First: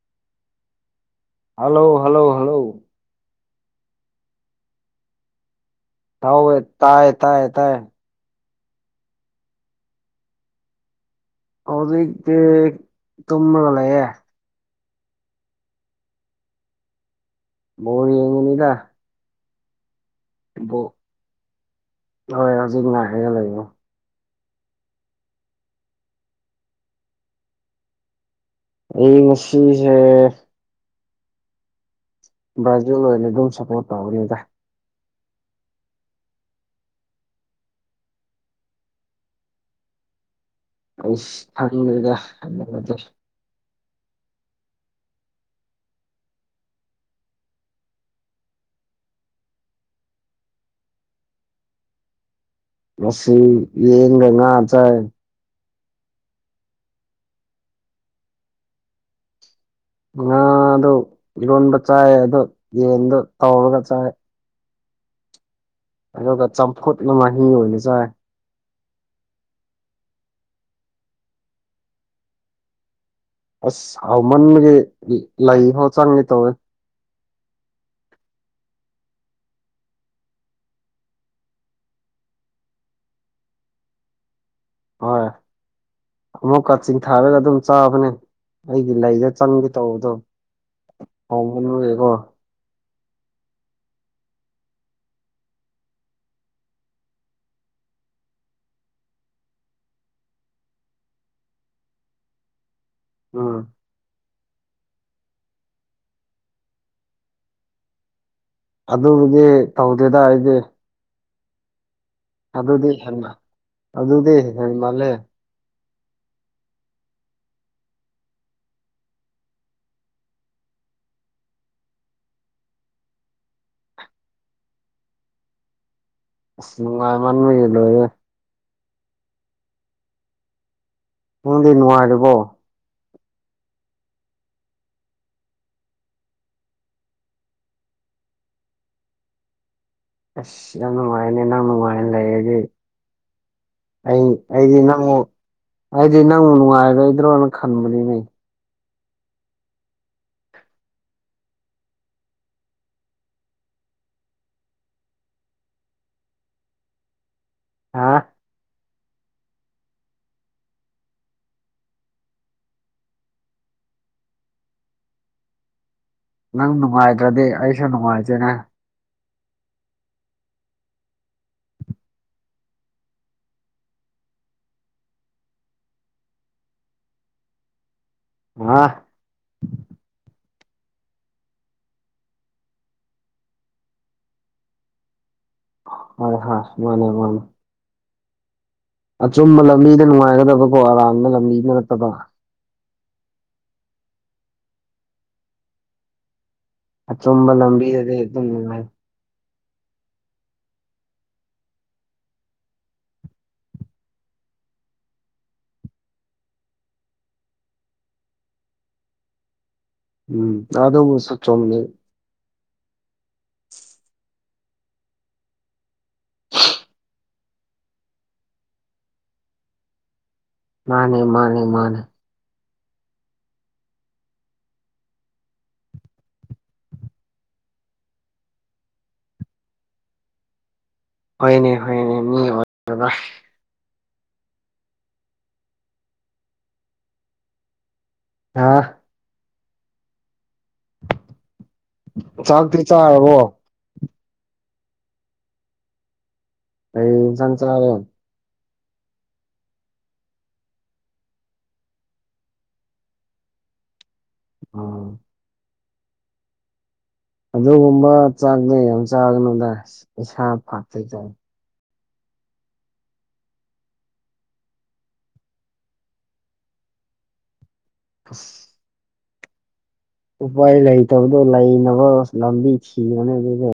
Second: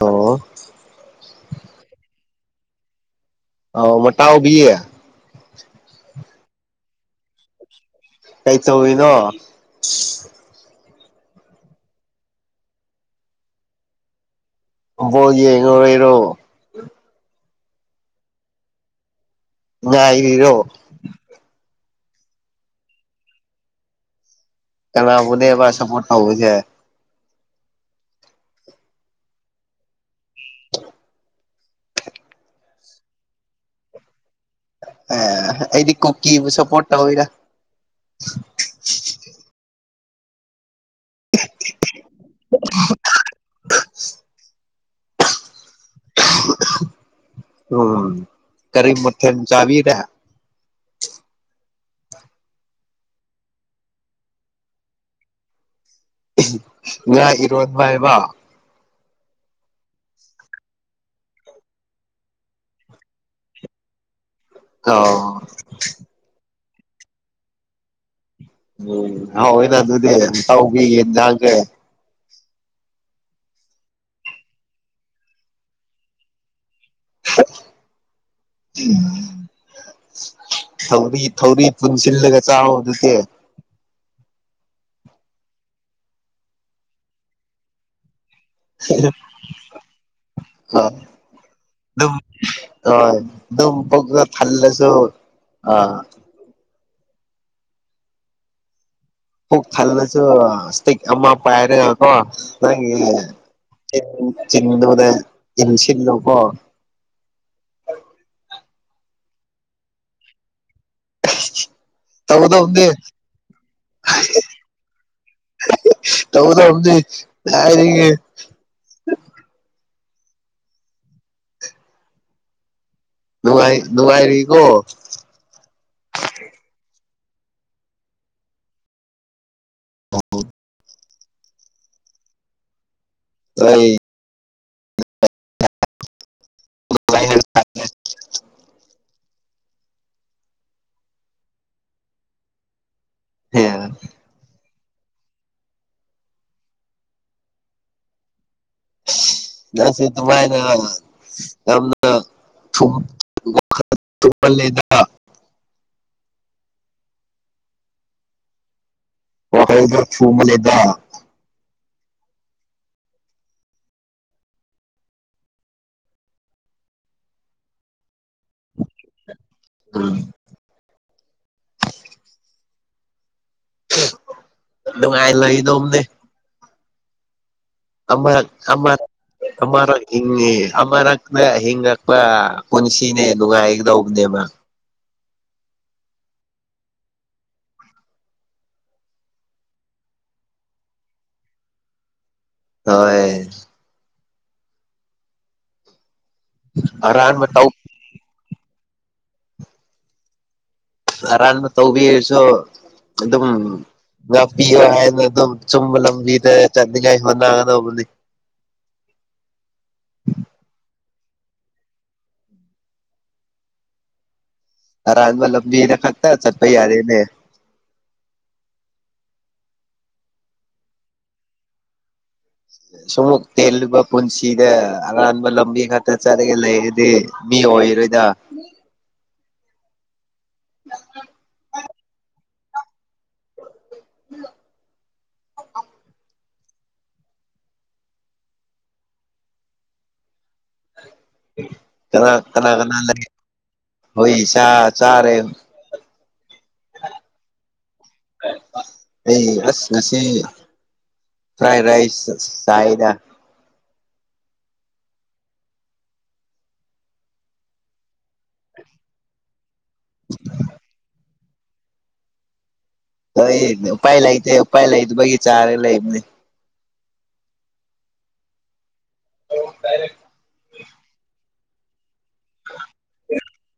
Hello hello hello hello ꯑꯧ ꯃꯇꯥꯎꯕꯤ ꯍꯥꯎ ꯇꯥꯏ ꯇꯥꯏ ꯇꯥꯏ ꯀꯩꯗꯧꯔꯤꯅꯣ ꯍꯧꯖꯤꯛꯇꯤ ꯇꯨꯝꯃꯒ ꯂꯩꯌꯦ ꯕꯣꯜ ꯌꯦꯡꯉꯨꯔꯤꯔꯣ ꯕꯣꯜ ꯌꯦꯡꯉꯨꯕꯅꯤꯗ ꯉꯥꯏꯔꯤꯔꯣ ꯑꯣ ꯅꯣꯢ ꯍꯧꯖꯤꯛ ꯉꯥꯢꯔꯒꯥ ꯂꯩꯔꯣ ꯀꯅꯥꯕꯨꯅꯦꯕ ꯁꯄꯣꯔꯠ ꯇꯧꯗꯣꯢꯁꯦ ꯑꯩ ꯃꯁꯤꯁꯦ ꯭ꯕ꯭ꯔꯥꯖꯤꯜ ꯑꯣꯏꯅ ꯑꯗꯨꯝ ꯁꯞꯄꯣꯔꯠ ꯇꯧꯅꯤꯗ ꯑ ꯑꯩꯗꯤ ꯀꯨꯀꯤꯕꯨ ꯁꯞꯄꯣꯔꯠ ꯇꯧꯢꯗꯥ ꯑꯥꯁ ꯈꯪꯗꯦꯗ ꯑꯗꯨꯒꯗꯤ [inaudible] [inaudible] ꯎꯝ ꯀꯔꯤ ꯃꯊꯦꯜ ꯆꯥꯕꯤꯔꯦ ꯃꯁꯤ ꯌꯦꯟꯒ ꯉꯥ ꯆꯥꯏ ꯉꯥ ꯏꯔꯣꯟꯕ ꯍꯥꯏꯕ ꯉꯥ ꯗꯣ ꯏꯔꯣꯟꯕ ꯆꯥꯏ ꯑꯗꯣ ꯌꯦꯟꯗꯣ ꯇꯧꯎꯔꯒ ꯆꯥꯏ ꯑꯣ ꯑꯗꯨꯒ ꯆꯝꯐꯨꯠꯅ ꯃꯍꯤ ꯑꯣꯏꯅ ꯆꯥꯏ ꯎꯝ ꯍꯣꯏꯗ ꯑꯗꯨꯗꯤ ꯢꯇꯥꯎꯒꯤ ꯌꯦꯟꯁꯥꯡꯁꯦ ꯑꯁ ꯍꯥꯎꯃꯟꯕꯒꯤ ꯂꯩ ꯐꯥꯎ ꯆꯪꯉꯦ ꯇꯧꯋꯦ ꯎꯝ ꯊꯧꯔꯤ ꯊꯧꯔꯤ ꯄꯨꯟꯁꯤꯜꯂꯒ ꯆꯥꯎ ꯑꯗꯨꯗꯤ ꯍꯣꯏ ꯑꯃꯨꯛꯀ ꯆꯤꯡꯊꯥꯔꯒ ꯑꯗꯨꯝ ꯆꯥꯕꯅꯤ ꯑꯩꯒꯤ ꯂꯩꯖꯦ ꯆꯡꯒꯦ ꯇꯧꯕꯗꯣ ꯍꯥꯎꯃꯟꯕꯒꯤꯀꯣ ꯍꯣꯢ ꯑꯗꯨꯝ ꯄꯨꯛ ꯊꯜꯂꯁꯨ ꯑꯥ ꯄꯨꯨꯛ ꯊꯜꯂꯁꯨ ꯏꯁꯇꯤꯛ ꯑꯃ ꯄꯥꯏꯔꯀꯣ ꯅꯪꯒꯤ ꯎꯝ ꯆ ꯆꯤꯡꯗꯨꯗ ꯌꯦ ꯁꯤꯜꯂꯣꯀꯣ ꯑꯗꯨꯕꯨꯗꯤ ꯇꯧꯗꯦꯗ ꯑꯩꯗꯤ ꯇꯧꯒꯗꯧꯕꯅꯤ ꯑꯗꯨꯗꯤ ꯍꯦꯃ ꯑꯗꯨꯗꯤ ꯍꯦꯟꯃꯜꯂꯦ ꯇꯧꯒꯗꯝꯗꯤ ꯀꯥꯏꯗꯒꯤ ꯅꯨꯡꯉꯥꯏ ꯅꯨꯡꯉꯥꯏꯔꯤꯀꯣ ꯅꯨꯡꯉꯥꯏꯃꯟꯕꯒꯤ ꯂꯩꯌꯦ ꯑ ꯅꯪꯗꯤ ꯅꯨꯡꯉꯥꯏꯔꯤꯕꯣ ꯑꯩ ꯍ [unintelligible] ꯑꯁ ꯌꯥꯝ ꯅꯨꯡꯉꯥꯏꯅꯦ ꯅꯪ ꯅꯨꯡꯉꯥꯏꯅ ꯂꯩꯔꯗꯤ ꯑꯩ ꯑꯩꯗꯤ ꯅꯪꯕꯨ ꯍꯥꯏꯗꯤ ꯅꯪꯕꯨ ꯅꯨꯡꯉꯥꯏꯔꯣꯏꯗ꯭ꯔꯣꯅ ꯈꯟꯕꯅꯤ ꯅ ꯑꯩꯁꯤ ꯗꯨꯃꯥꯥꯏꯅ ꯌꯥꯝꯅ ꯊꯨꯝ ꯊꯨꯃꯟꯂꯦꯅ ꯍꯥ [unintelligible] ꯅꯪ ꯅꯨꯡꯉꯥꯏꯗ꯭ꯔꯗꯤ ꯑꯩꯁꯨ ꯅꯨꯡꯉꯥꯏꯇꯦꯅꯦ ꯎꯝ ꯅꯨꯡꯉꯥꯏ ꯂꯩꯒꯗꯣꯝꯅꯦ ꯑꯃ ꯍꯥ ꯑꯃ ꯑꯃꯔꯛ ꯍꯤꯡꯉꯤ ꯑꯃꯔꯛꯅ ꯍꯤꯡꯉꯛꯄ ꯄꯨꯟꯁꯤꯅꯦ ꯅꯨꯡꯉꯥꯏꯒꯗꯧꯕꯅꯦꯕ ꯍꯣꯏ ꯍꯣꯏ ꯃꯥꯅꯦ ꯃꯥꯅꯦ ꯑꯆꯨꯝꯕ ꯂꯝꯕꯤꯗ ꯅꯨꯡꯉꯥꯏꯒꯗꯕꯀꯣ ꯑꯔꯥꯟꯕ ꯂꯝꯕꯤꯗ ꯅꯠꯇꯕ ꯍꯣꯏ ꯑꯔꯥꯟꯕ ꯑꯆꯨꯝꯕ ꯇꯧ ꯂꯝꯕꯤꯗꯗꯤ ꯑꯗꯨꯝ ꯅꯨꯡꯉꯥꯏ ꯑꯔꯥꯟꯕ ꯇꯧꯕꯤꯔꯁꯨ ꯑꯗꯨꯝ ꯉꯥꯛꯄꯤꯌꯣ ꯍꯥꯏꯅ ꯑꯗꯨꯝ ꯆꯨꯝꯕ ꯂꯝꯕꯤꯗ ꯆꯠꯅꯤꯡꯉꯥꯏ ꯍꯣꯠꯅꯒꯗꯧꯕꯅꯤ ꯎꯝ ꯑꯗꯨꯝ ꯆꯣꯅꯤ ꯑꯔꯥꯟꯕ ꯂꯝꯕꯤꯅ ꯈꯛꯇ ꯆꯠꯄ ꯌꯥꯔꯦꯅꯦ ꯃꯥꯅꯦ ꯃꯥꯅꯦ ꯃꯥꯅꯦ ꯁꯨꯝ ꯇꯦꯜꯂꯨꯕ ꯄꯨꯟꯁꯤꯗ ꯑꯔꯥꯟꯕ ꯂꯝꯕꯤ ꯈꯛꯇ ꯆꯠꯂꯒ ꯂꯩꯔꯗꯤ ꯃꯤ ꯑꯣꯏꯔꯣꯏꯗ [inaudible] ꯍꯣꯏꯅꯦ ꯍꯣꯏꯅꯦ ꯃꯤ ꯑꯣꯏꯔꯔꯣꯏ ꯎ [inaudible] ꯑꯥ ꯀꯅꯥ ꯀꯅꯥ ꯆꯥꯛꯇꯤ ꯀꯅꯥ ꯂꯩ ꯆꯥꯔꯕꯣ ꯍꯣꯏ ꯆꯥ ꯆꯥꯔꯦ ꯀꯩ ꯑꯦꯟꯁꯥꯡ ꯆꯥꯕ ꯑꯩ ꯑꯁ ꯉꯁꯤ ꯐ꯭ꯔꯥꯏ ꯔꯥꯏꯁ ꯆꯥꯏꯗꯥ ꯑꯣ ꯑꯗꯨꯒꯨꯝꯕ ꯆꯥꯛꯅꯦ ꯌꯥꯝ ꯆꯥꯒꯅꯨꯗ ꯏꯁꯥ ꯐꯠꯇꯤꯗꯣ ꯑꯩ ꯎꯄꯥꯏ ꯂꯩꯇꯦ ꯎꯄꯥꯏ ꯂꯩꯇꯕꯒꯤ ꯆꯥꯔꯒ ꯂꯩꯕꯅꯦ [inaudible] [unintelligible] [inaudible] ꯎꯄꯥꯏ ꯂꯩꯇꯕꯗꯣ ꯂꯩꯅꯕ ꯂꯝꯕꯤ ꯊꯤꯌꯣꯅꯦ ꯑꯗꯨꯗ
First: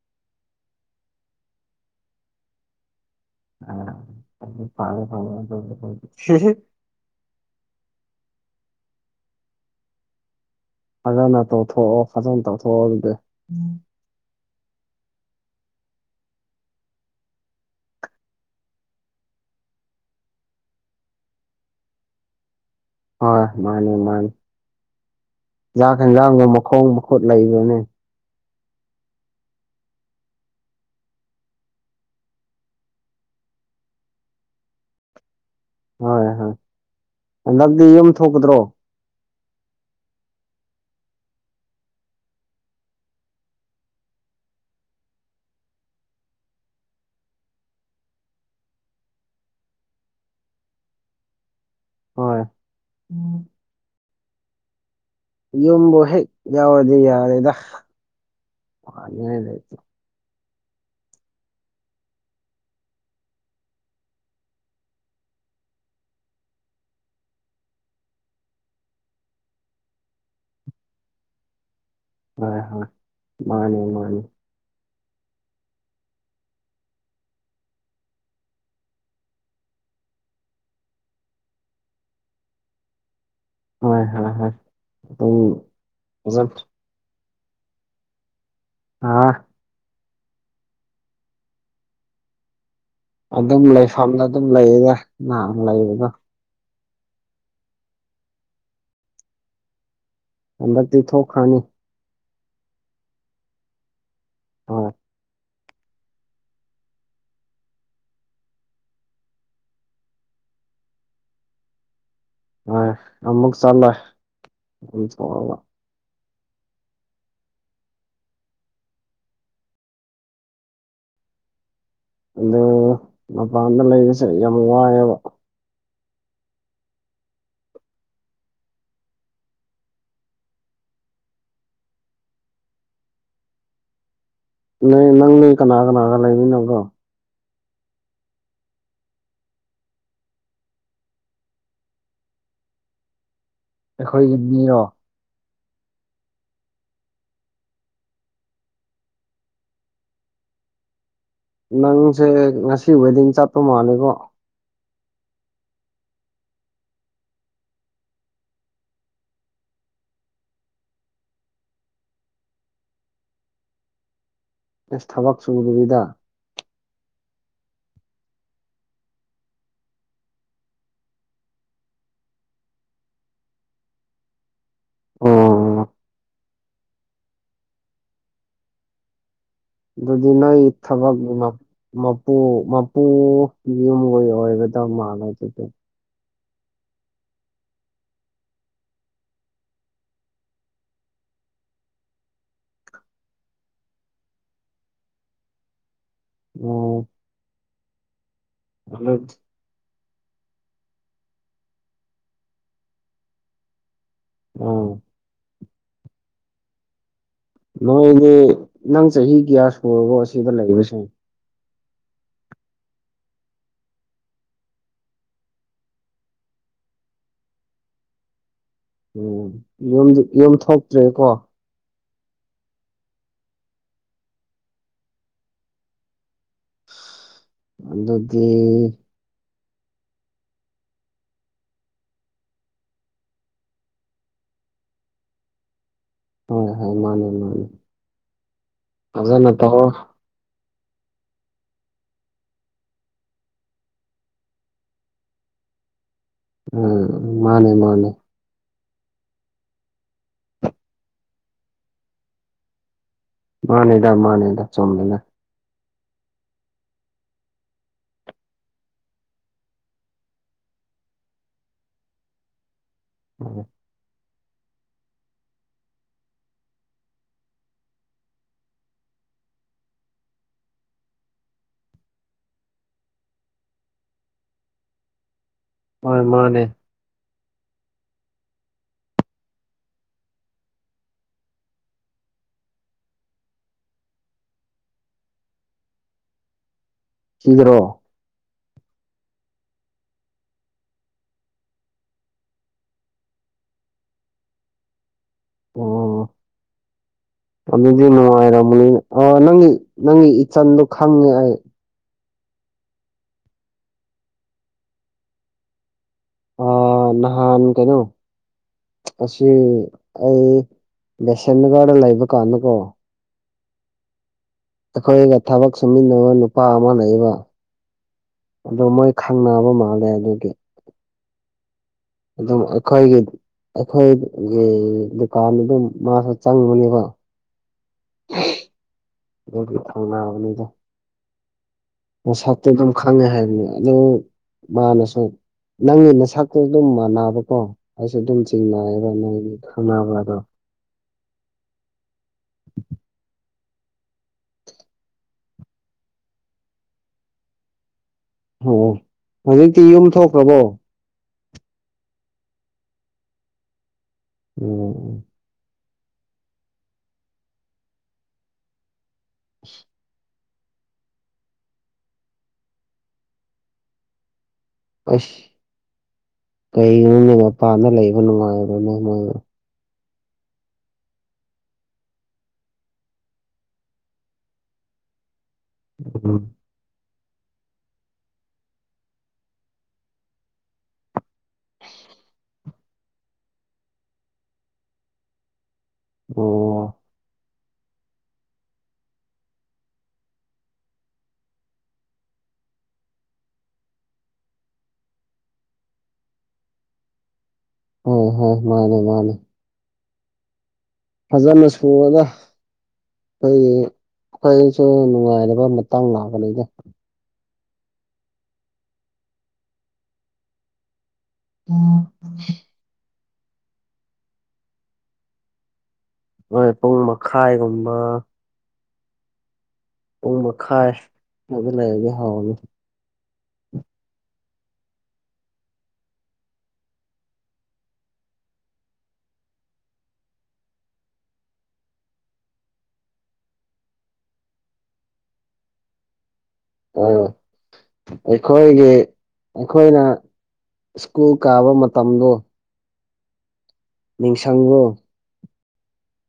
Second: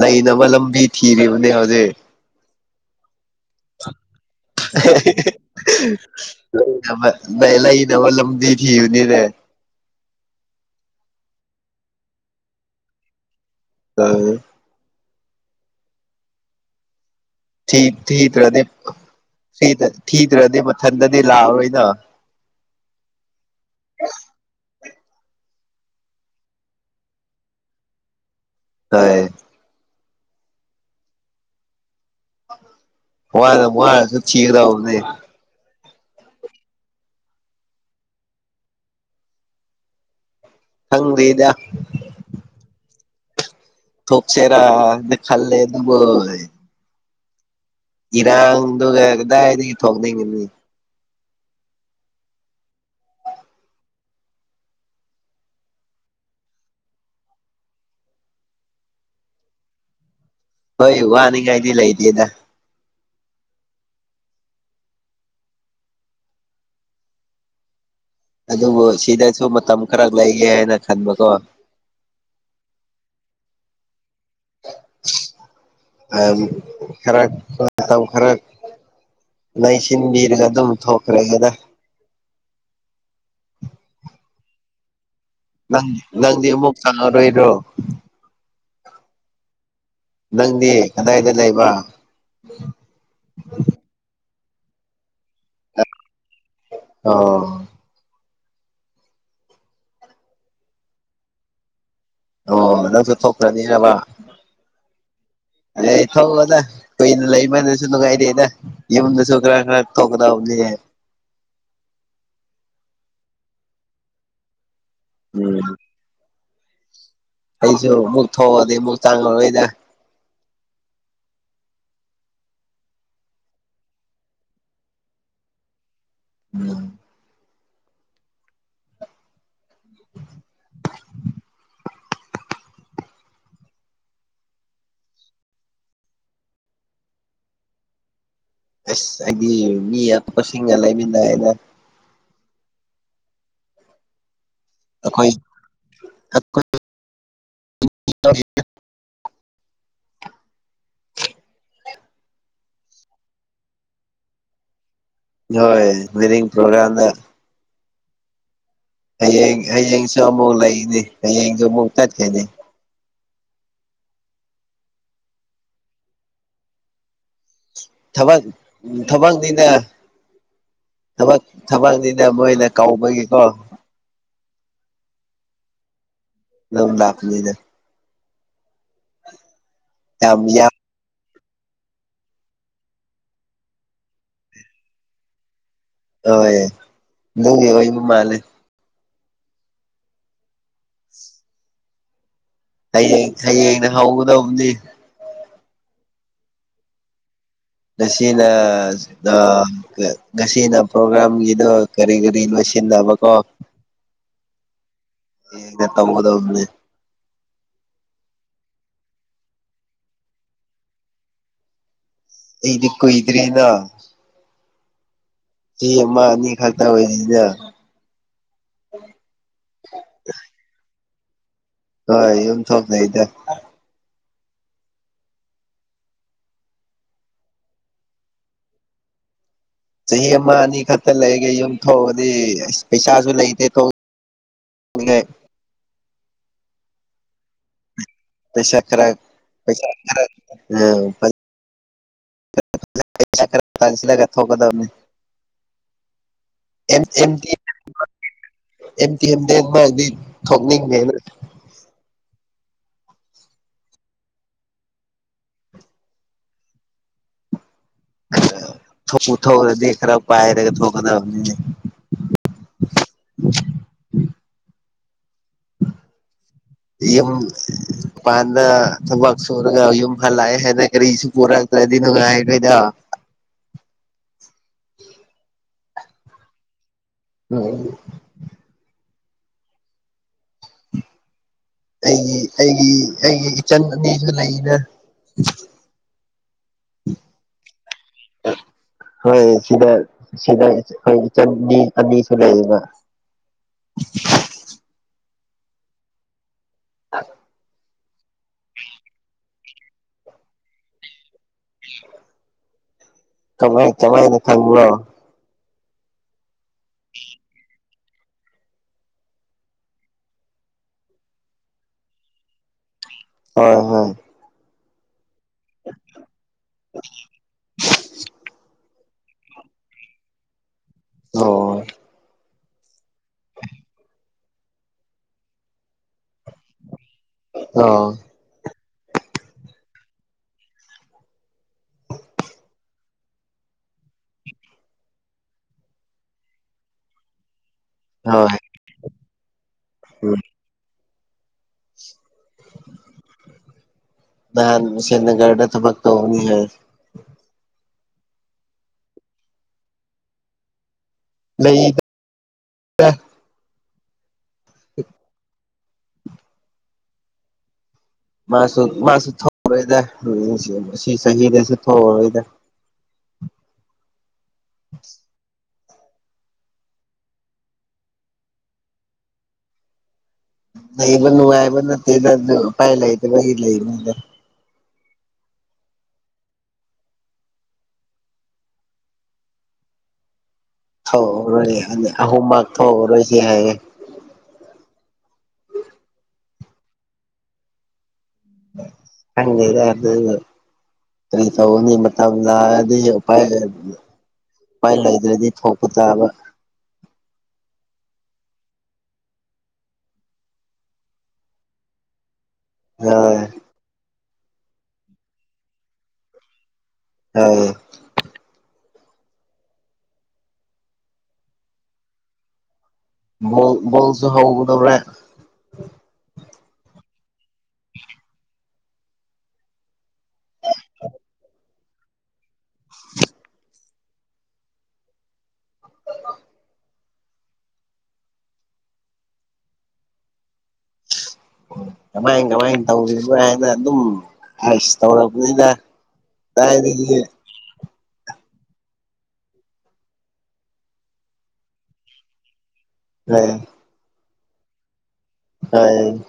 ꯂꯩꯅꯕ ꯂꯝꯕꯤ ꯊꯤꯔꯤꯕꯅꯦ ꯍꯧꯖꯤꯛ ꯑꯥ ꯑꯗꯨ ꯐꯔꯦ ꯐꯔꯦ [inaudible] ꯑꯗꯨꯕꯨꯗꯤ [inaudible] ꯊꯕꯛ ꯂꯩ ꯂꯩꯅꯕ ꯂꯝꯕꯤ ꯊꯤꯕꯅꯤꯅꯦ ꯐꯖꯅ ꯇꯧꯊꯣꯛꯑꯣ ꯐꯖꯅ ꯇꯧꯊꯣꯛꯑꯣ ꯑꯗꯨꯗꯤ ꯇꯜ ꯊꯤ ꯊꯤꯗ꯭ꯔꯗꯤ ꯊꯤꯗ ꯊꯤꯗ꯭ꯔꯗꯤ ꯃꯊꯟꯗꯗꯤ ꯂꯥꯛꯑꯣꯔꯣꯏꯅ ꯍꯣꯏ ꯃꯥꯅꯤ ꯃꯥꯅꯤ ꯌꯥꯛ ꯍꯦꯟꯖꯥꯡꯒ ꯃꯈꯣꯡ ꯃꯈꯨꯠ ꯂꯩꯕꯅꯦ [unintelligible] ꯋꯥꯅ ꯋꯥꯅꯖꯨ ꯊꯤꯒꯗꯧꯕꯅꯦ ꯍꯣꯏ ꯍꯣꯏ ꯍꯟꯗꯛꯇꯤ ꯌꯨꯝ ꯊꯣꯛꯀꯗ꯭ꯔꯣ ꯍꯪꯗꯤꯗ ꯊꯣꯛꯁꯦꯔꯥꯗꯤ ꯈꯜꯂꯦ ꯑꯗꯨꯕꯨ ꯏꯔꯥꯡꯗꯨꯒ ꯀꯗꯥꯏꯗꯒꯤ ꯊꯣꯛꯅꯤꯡꯉꯅꯤ ꯍꯣꯏ ꯎꯝ ꯌꯨꯝꯕꯨ ꯍꯦꯛ ꯌꯥꯎꯔꯗꯤ ꯌꯥꯔꯦꯗ ꯋꯥꯅꯤꯉꯥꯏ ꯂꯩꯇꯦ ꯍꯣꯏ ꯋꯥꯅꯤ ꯉꯥꯏꯗꯤ ꯂꯩꯇꯦꯗ ꯑꯗꯨꯕꯨ ꯁꯤꯗꯁꯨ ꯃꯇꯝ ꯈꯔ ꯂꯩꯒꯦ ꯍꯥꯏꯅ ꯈꯟꯕꯀꯣ ꯍꯣꯏ ꯍꯣꯏ ꯃꯥꯅꯦ ꯃꯥꯅꯦ ꯑ ꯈꯔ [unintelligible] ꯈꯔ ꯂꯩꯁꯤꯟꯕꯤꯔꯒ ꯑꯗꯨꯝ ꯊꯣꯛꯈ꯭ꯔꯦꯒꯦꯗ ꯍꯣꯏ ꯍꯣꯏ ꯍꯣꯏ [unintelligible] ꯅꯪ ꯅꯪꯗꯤ ꯑꯗꯨꯝ ꯑꯃꯨꯛ ꯆꯪꯉꯔꯣꯏꯔꯣ ꯑꯥ ꯅꯪꯗꯤ ꯀꯗꯥꯏꯗ ꯂꯩꯕ ꯑꯗꯨꯝ ꯂꯩꯐꯝꯗ ꯑꯗꯨꯝ ꯂꯩꯗ ꯅꯍꯥꯟ ꯂꯩꯕꯗ ꯑꯣ ꯍꯟꯗꯛꯇꯤ ꯊꯣꯛꯈ꯭ꯔꯅꯤ ꯑꯣ ꯅꯪꯁꯨ ꯊꯣꯛꯈ꯭ꯔꯅꯤ ꯍꯥꯏꯕ ꯍꯣꯏ ꯂꯩꯊꯣꯛꯑꯣꯗ ꯀꯨꯏꯅ ꯂꯩꯃꯗꯨꯁꯨ ꯅꯨꯡꯉꯥꯏꯔꯦꯗ ꯌꯨꯝꯗꯁꯨ ꯈꯔ ꯈꯔ ꯊꯣꯛꯀꯗꯕꯅꯤ ꯍꯣꯏ ꯑꯃꯨꯛ ꯆꯠꯂꯣꯏ ꯎꯝ [unintelligible] ꯑꯩꯁꯨ ꯑꯃꯨꯛ ꯊꯣꯛꯑꯗꯤ ꯑꯃꯨꯛ ꯆꯪꯉꯔꯣꯏꯗ ꯑꯗꯨ ꯃꯄꯥꯟꯗ ꯂꯩꯕꯁꯦ ꯌꯥꯝ ꯋꯥꯏꯑꯦꯕ [unintelligible] ꯅꯦ ꯅꯪ ꯀꯅꯥ ꯀꯅꯥꯒ ꯂꯩꯃꯤꯟꯅꯕ꯭ꯔꯣ ꯑꯁ ꯑꯩꯗꯤ ꯃꯤ ꯑꯄꯤꯛꯄꯁꯤꯡꯒ ꯂꯩꯃꯤꯟꯅꯌꯦꯗ ꯑꯩꯈꯣꯏꯒꯤ ꯃꯤꯔꯣ ꯑꯈꯣꯏ [unintelligible] ꯅꯪꯁꯦ ꯉꯁꯤ ꯋꯦꯗꯤꯡ ꯆꯠꯄ ꯃꯥꯜꯂꯦꯀꯣ ꯍꯣꯏ ꯋꯦꯗꯤꯡ ꯄ꯭ꯔꯣꯒ꯭ꯔꯥꯝꯗ ꯍꯌꯦꯡ ꯍꯌꯦꯡꯁꯨ ꯑꯃꯨꯛ ꯂꯩꯅꯤ ꯍꯌꯦꯡꯁꯨ ꯑꯃꯨꯛ ꯆꯠꯈꯤꯅꯤ ꯑꯦꯁ ꯊꯕꯛ ꯁꯨꯗꯕꯤꯗ ꯊꯕꯛ ꯊꯕꯛꯅꯤꯅ ꯊꯕꯛ ꯊꯕꯛꯅꯤꯅ ꯃꯣꯏꯅ ꯀꯧꯕꯒꯤꯀꯣ ꯑꯣ ꯂꯧ ꯂꯥꯛꯄꯅꯤꯗ ꯗꯨꯗꯤ ꯌꯥꯝ ꯅꯣꯏ ꯌꯥꯝ ꯊꯕꯛꯅꯤꯅ ꯃꯄꯨ ꯃꯄꯨ ꯌꯨꯝꯒꯤ ꯑꯣꯏꯒꯗꯕ ꯃꯥꯥꯟꯜꯂ ꯑꯗꯨꯗ ꯍꯣꯏ ꯗꯨꯒꯤ ꯑꯣꯏꯕ ꯃꯥꯜꯂꯦ ꯍꯌꯦꯡ ꯍꯌꯦꯡꯅ ꯍꯧꯒꯗꯧꯕ ꯅꯤ ꯑꯣ ꯇꯥꯁꯦꯡꯅ ꯑꯥ꯫ [unintelligible] ꯉꯁꯤꯅ ꯄ꯭ꯔꯣꯒ꯭ꯔꯥꯝꯒꯤꯗꯣ ꯀꯔꯤ ꯀꯔꯤ ꯂꯣꯏꯁꯤꯟꯅꯕ ꯀꯣ꯫ ꯎꯝ꯫ ꯌꯦꯅ ꯗ ꯇꯧꯒꯗꯧꯕꯅꯦ꯫ ꯅꯣꯏꯗꯤ ꯅꯪ ꯆꯍꯤ ꯀꯌꯥ ꯁꯔꯕꯣ ꯑꯁꯤꯗ ꯂꯩꯕꯁꯦ꯫ ꯑꯩꯗꯤ ꯀꯨꯏꯗꯔꯤꯅ꯫ ꯆꯍꯤ ꯑꯃ ꯑꯅꯤ ꯈꯛꯇ ꯑꯣꯏꯔꯤꯗ꯫ ꯎꯝ ꯌꯝꯗꯤ ꯌꯝ ꯊꯣꯛꯇ꯭ꯔꯦꯀꯣ꯫ ꯍꯣꯏ ꯌꯝ ꯊꯣꯛꯇꯦꯗ꯫ ꯑꯗꯨꯗꯤ꯫ ꯆꯍꯤ ꯑꯃ ꯑꯅꯤ ꯈꯛꯇ ꯂꯩꯔꯒ ꯌꯨꯝ ꯊꯣꯛꯑꯗꯤ ꯑꯁ ꯄꯩꯁꯥꯁꯨ ꯂꯩꯇꯦ [unintelligible] ꯍꯣꯏ ꯍꯣꯏ ꯃꯥꯅꯤ ꯃꯥꯅꯤ꯫ ꯄꯩꯁꯥ ꯈꯔ ꯄꯩꯁꯥ ꯈꯔ꯫ [inaudible] ꯊꯣꯛꯀꯗꯝꯅꯤ꯫ ꯎꯝ ꯃꯥꯅꯦ ꯃꯥꯅꯦ꯫ M ten [unintelligible] ꯊꯣꯛꯅꯤꯡꯉꯦꯅ꯫ ꯃꯥꯅꯦꯗ ꯃꯥꯅꯦꯗ ꯆꯨꯝꯃꯤꯗ꯫ ꯊꯣꯛꯄꯨ ꯊꯣꯛꯑꯗꯤ ꯈꯔ ꯄꯥꯏꯔꯒ ꯊꯣꯛꯀꯗꯕꯅꯤꯅꯦ꯫ ꯎꯝ꯫ ꯌꯨꯝ꯫ [unintelligible] ꯃꯄꯥꯟꯗ ꯊꯕꯛ ꯁꯨꯔꯒ ꯌꯨꯝ ꯍꯜꯂꯥꯛꯑꯦ ꯍꯥꯏꯅ ꯀꯔꯤꯁꯨ ꯄꯨꯔꯛꯇ꯭ꯔꯗꯤ ꯅꯨꯡꯉꯥꯏꯔꯣꯏꯗꯣ꯫ ꯍꯣꯏ ꯃꯥꯅꯦ꯫ ꯎꯝ꯫ ꯑꯩꯒꯤ ꯑꯩꯒꯤ ꯑꯩꯒꯤ ꯏꯆꯟ ꯅꯨꯄꯤꯁꯨ ꯂꯩꯗ꯫ [unintelligible] ꯁꯤꯗ꯭ꯔꯣ꯫ [unintelligible] ꯍꯣꯏ ꯁꯤꯗ ꯁꯤꯗ ꯑꯩꯈꯣꯏ ꯏꯆꯟꯅꯤ ꯑꯅꯤꯁꯨ ꯂꯩꯌꯦꯕ꯫ [unintelligible] ꯑꯣ꯫ [unintelligible] ꯑꯗꯨꯗꯤ ꯅꯨꯡꯉꯥꯏꯔꯝꯃꯅꯤ ꯑꯣ ꯅꯪꯒꯤ ꯅꯪꯒꯤ ꯏꯆꯟꯗꯣ ꯈꯪꯉꯦ ꯑꯩ꯫ ꯀꯃꯥꯏ ꯀꯃꯥꯏꯅ ꯈꯪꯕꯔꯣ꯫ ꯍꯥꯟ ꯀꯩꯅꯣ ꯑꯁꯤ ꯑꯩ ꯕꯦꯁꯦꯝ ꯒꯔꯗ ꯂꯩꯕ ꯀꯥꯟꯗꯀꯣ꯫ ꯍꯣꯏ ꯍꯣꯏ꯫ ꯑꯩꯈꯣꯏꯒ ꯊꯕꯛ ꯁꯨꯃꯤꯟꯅꯕ ꯅꯨꯄꯥ ꯑꯃ ꯂꯩꯕ꯫ ꯑꯗꯣ ꯃꯣꯏ ꯈꯪꯅꯕ ꯃꯥꯜꯂꯦ ꯑꯗꯨꯒꯤ꯫ ꯑꯣ꯫ ꯑꯗꯨꯝ ꯑꯩꯈꯣꯏꯒꯤ ꯑꯩꯈꯣꯏꯒꯤ ꯗꯨꯀꯥꯟꯗ ꯑꯗꯨꯝ ꯃꯥꯁꯨ ꯆꯪꯕꯅꯦꯕ꯫ ꯑꯣ꯫ [unintelligible] ꯑꯗꯨꯒꯤ ꯈꯪꯅꯕꯅꯤꯗ꯫ ꯃꯁꯛꯇꯤ ꯑꯗꯨꯝ ꯈꯪꯉꯦ ꯍꯥꯏꯕꯅꯤ ꯑꯗꯣ ꯃꯥꯅꯁꯨ ꯅꯪꯒꯤ ꯃꯁꯛꯇꯨ ꯑꯗꯨꯝ ꯃꯥꯟꯅꯕꯀꯣ꯫ ꯑꯩꯁꯨ ꯑꯗꯨꯝ ꯍꯣꯏ ꯆꯤꯡꯅꯌꯦꯕ ꯅꯣꯏꯒꯤ ꯈꯪꯅꯕꯗꯣ꯫ ꯎꯝ [inaudible] ꯅꯥꯍꯟ ꯁꯦꯟꯅꯒꯔꯗ ꯊꯕꯛ ꯇꯧꯒꯅꯤ ꯍꯥꯏ꯫ ꯑꯣ ꯍꯧꯖꯤꯛꯇꯤ ꯌꯨꯝ ꯊꯣꯛꯈ꯭ꯔꯕꯣ꯫ ꯂꯩ ꯎꯝ ꯎꯝ ꯃꯥꯁꯨ ꯃꯥꯁꯨ ꯊꯣꯛꯎꯔꯣꯏꯗ ꯁꯤ ꯆꯍꯤꯗꯁꯨ ꯊꯣꯛꯎꯔꯣꯏꯗ꯫ ꯑꯁ ꯀꯩꯅꯣꯒꯤ ꯃꯄꯥꯟꯗ ꯂꯩꯕ ꯅꯨꯡꯉꯥꯏꯕ꯭ꯔꯅꯕ ꯂꯩꯕꯟꯅꯨꯡꯥꯏꯕ ꯅꯥꯠꯇꯦꯗ ꯄꯥꯏ ꯂꯩꯇꯕꯒꯤ ꯂꯩꯕꯅꯤꯗ꯫ ꯎꯝ ꯊꯣꯛꯔꯣ ꯑꯍꯣꯝ ꯃꯥ ꯊꯣꯛꯎꯔꯣꯏꯁꯤ ꯍꯥꯏꯌꯦ꯫ ꯑꯣ ꯈꯉꯥꯗꯦꯗꯥ ꯑꯗꯨꯒꯤ꯫ ꯀꯩꯗꯥꯎꯅꯤ ꯃꯥꯇꯝ ꯂꯛꯑꯗꯤ ꯄꯥꯏ ꯂꯩꯇꯦ꯫ ꯎꯄꯥꯏ ꯂꯩꯗ꯭ꯔꯗꯤ ꯊꯣꯛꯄ ꯇꯥꯕ꯫ ꯑꯣ ꯍꯣꯏ ꯃꯥꯅꯦ ꯃꯥꯅꯦ꯫ ꯐꯖꯅ ꯁꯨꯔꯒ ꯍꯣꯏ ꯑꯩꯈꯣꯏꯒꯤ꯫ ꯑꯈꯣꯏꯁꯨ ꯅꯨꯡꯉꯥꯏꯔꯕ ꯃꯇꯥꯡ ꯂꯥꯛꯀꯅꯤꯗ꯫ [unintelligible] [inaudible] ꯕꯣꯜꯁꯨ ꯍꯒꯗꯔꯦ꯫ ꯑꯩꯣꯏ ꯄꯨꯡ ꯃꯈꯥꯏꯒꯨꯝꯕ ꯄꯨꯡ ꯃꯈꯥꯏ ꯑꯗꯨ ꯂꯩꯔꯒꯦ ꯍꯥꯎꯅꯤ꯫ ꯑꯣ ꯀꯃꯥꯏ ꯀꯃꯥꯏ ꯇꯧꯔꯤꯕꯥ ꯍꯥꯏꯅ ꯑꯗꯨꯝꯁ ꯇꯧꯔꯕꯅꯤꯅ ꯑꯣ ꯑꯩꯈꯣꯏꯒꯤ ꯑꯩꯈꯣꯏꯅ ꯁ꯭ꯀꯨꯜ ꯀꯥꯕ ꯃꯇꯝꯗꯣ [unintelligible] ꯅꯤꯡꯁꯤꯡꯪꯕꯔꯣ꯫ ꯍꯥꯏ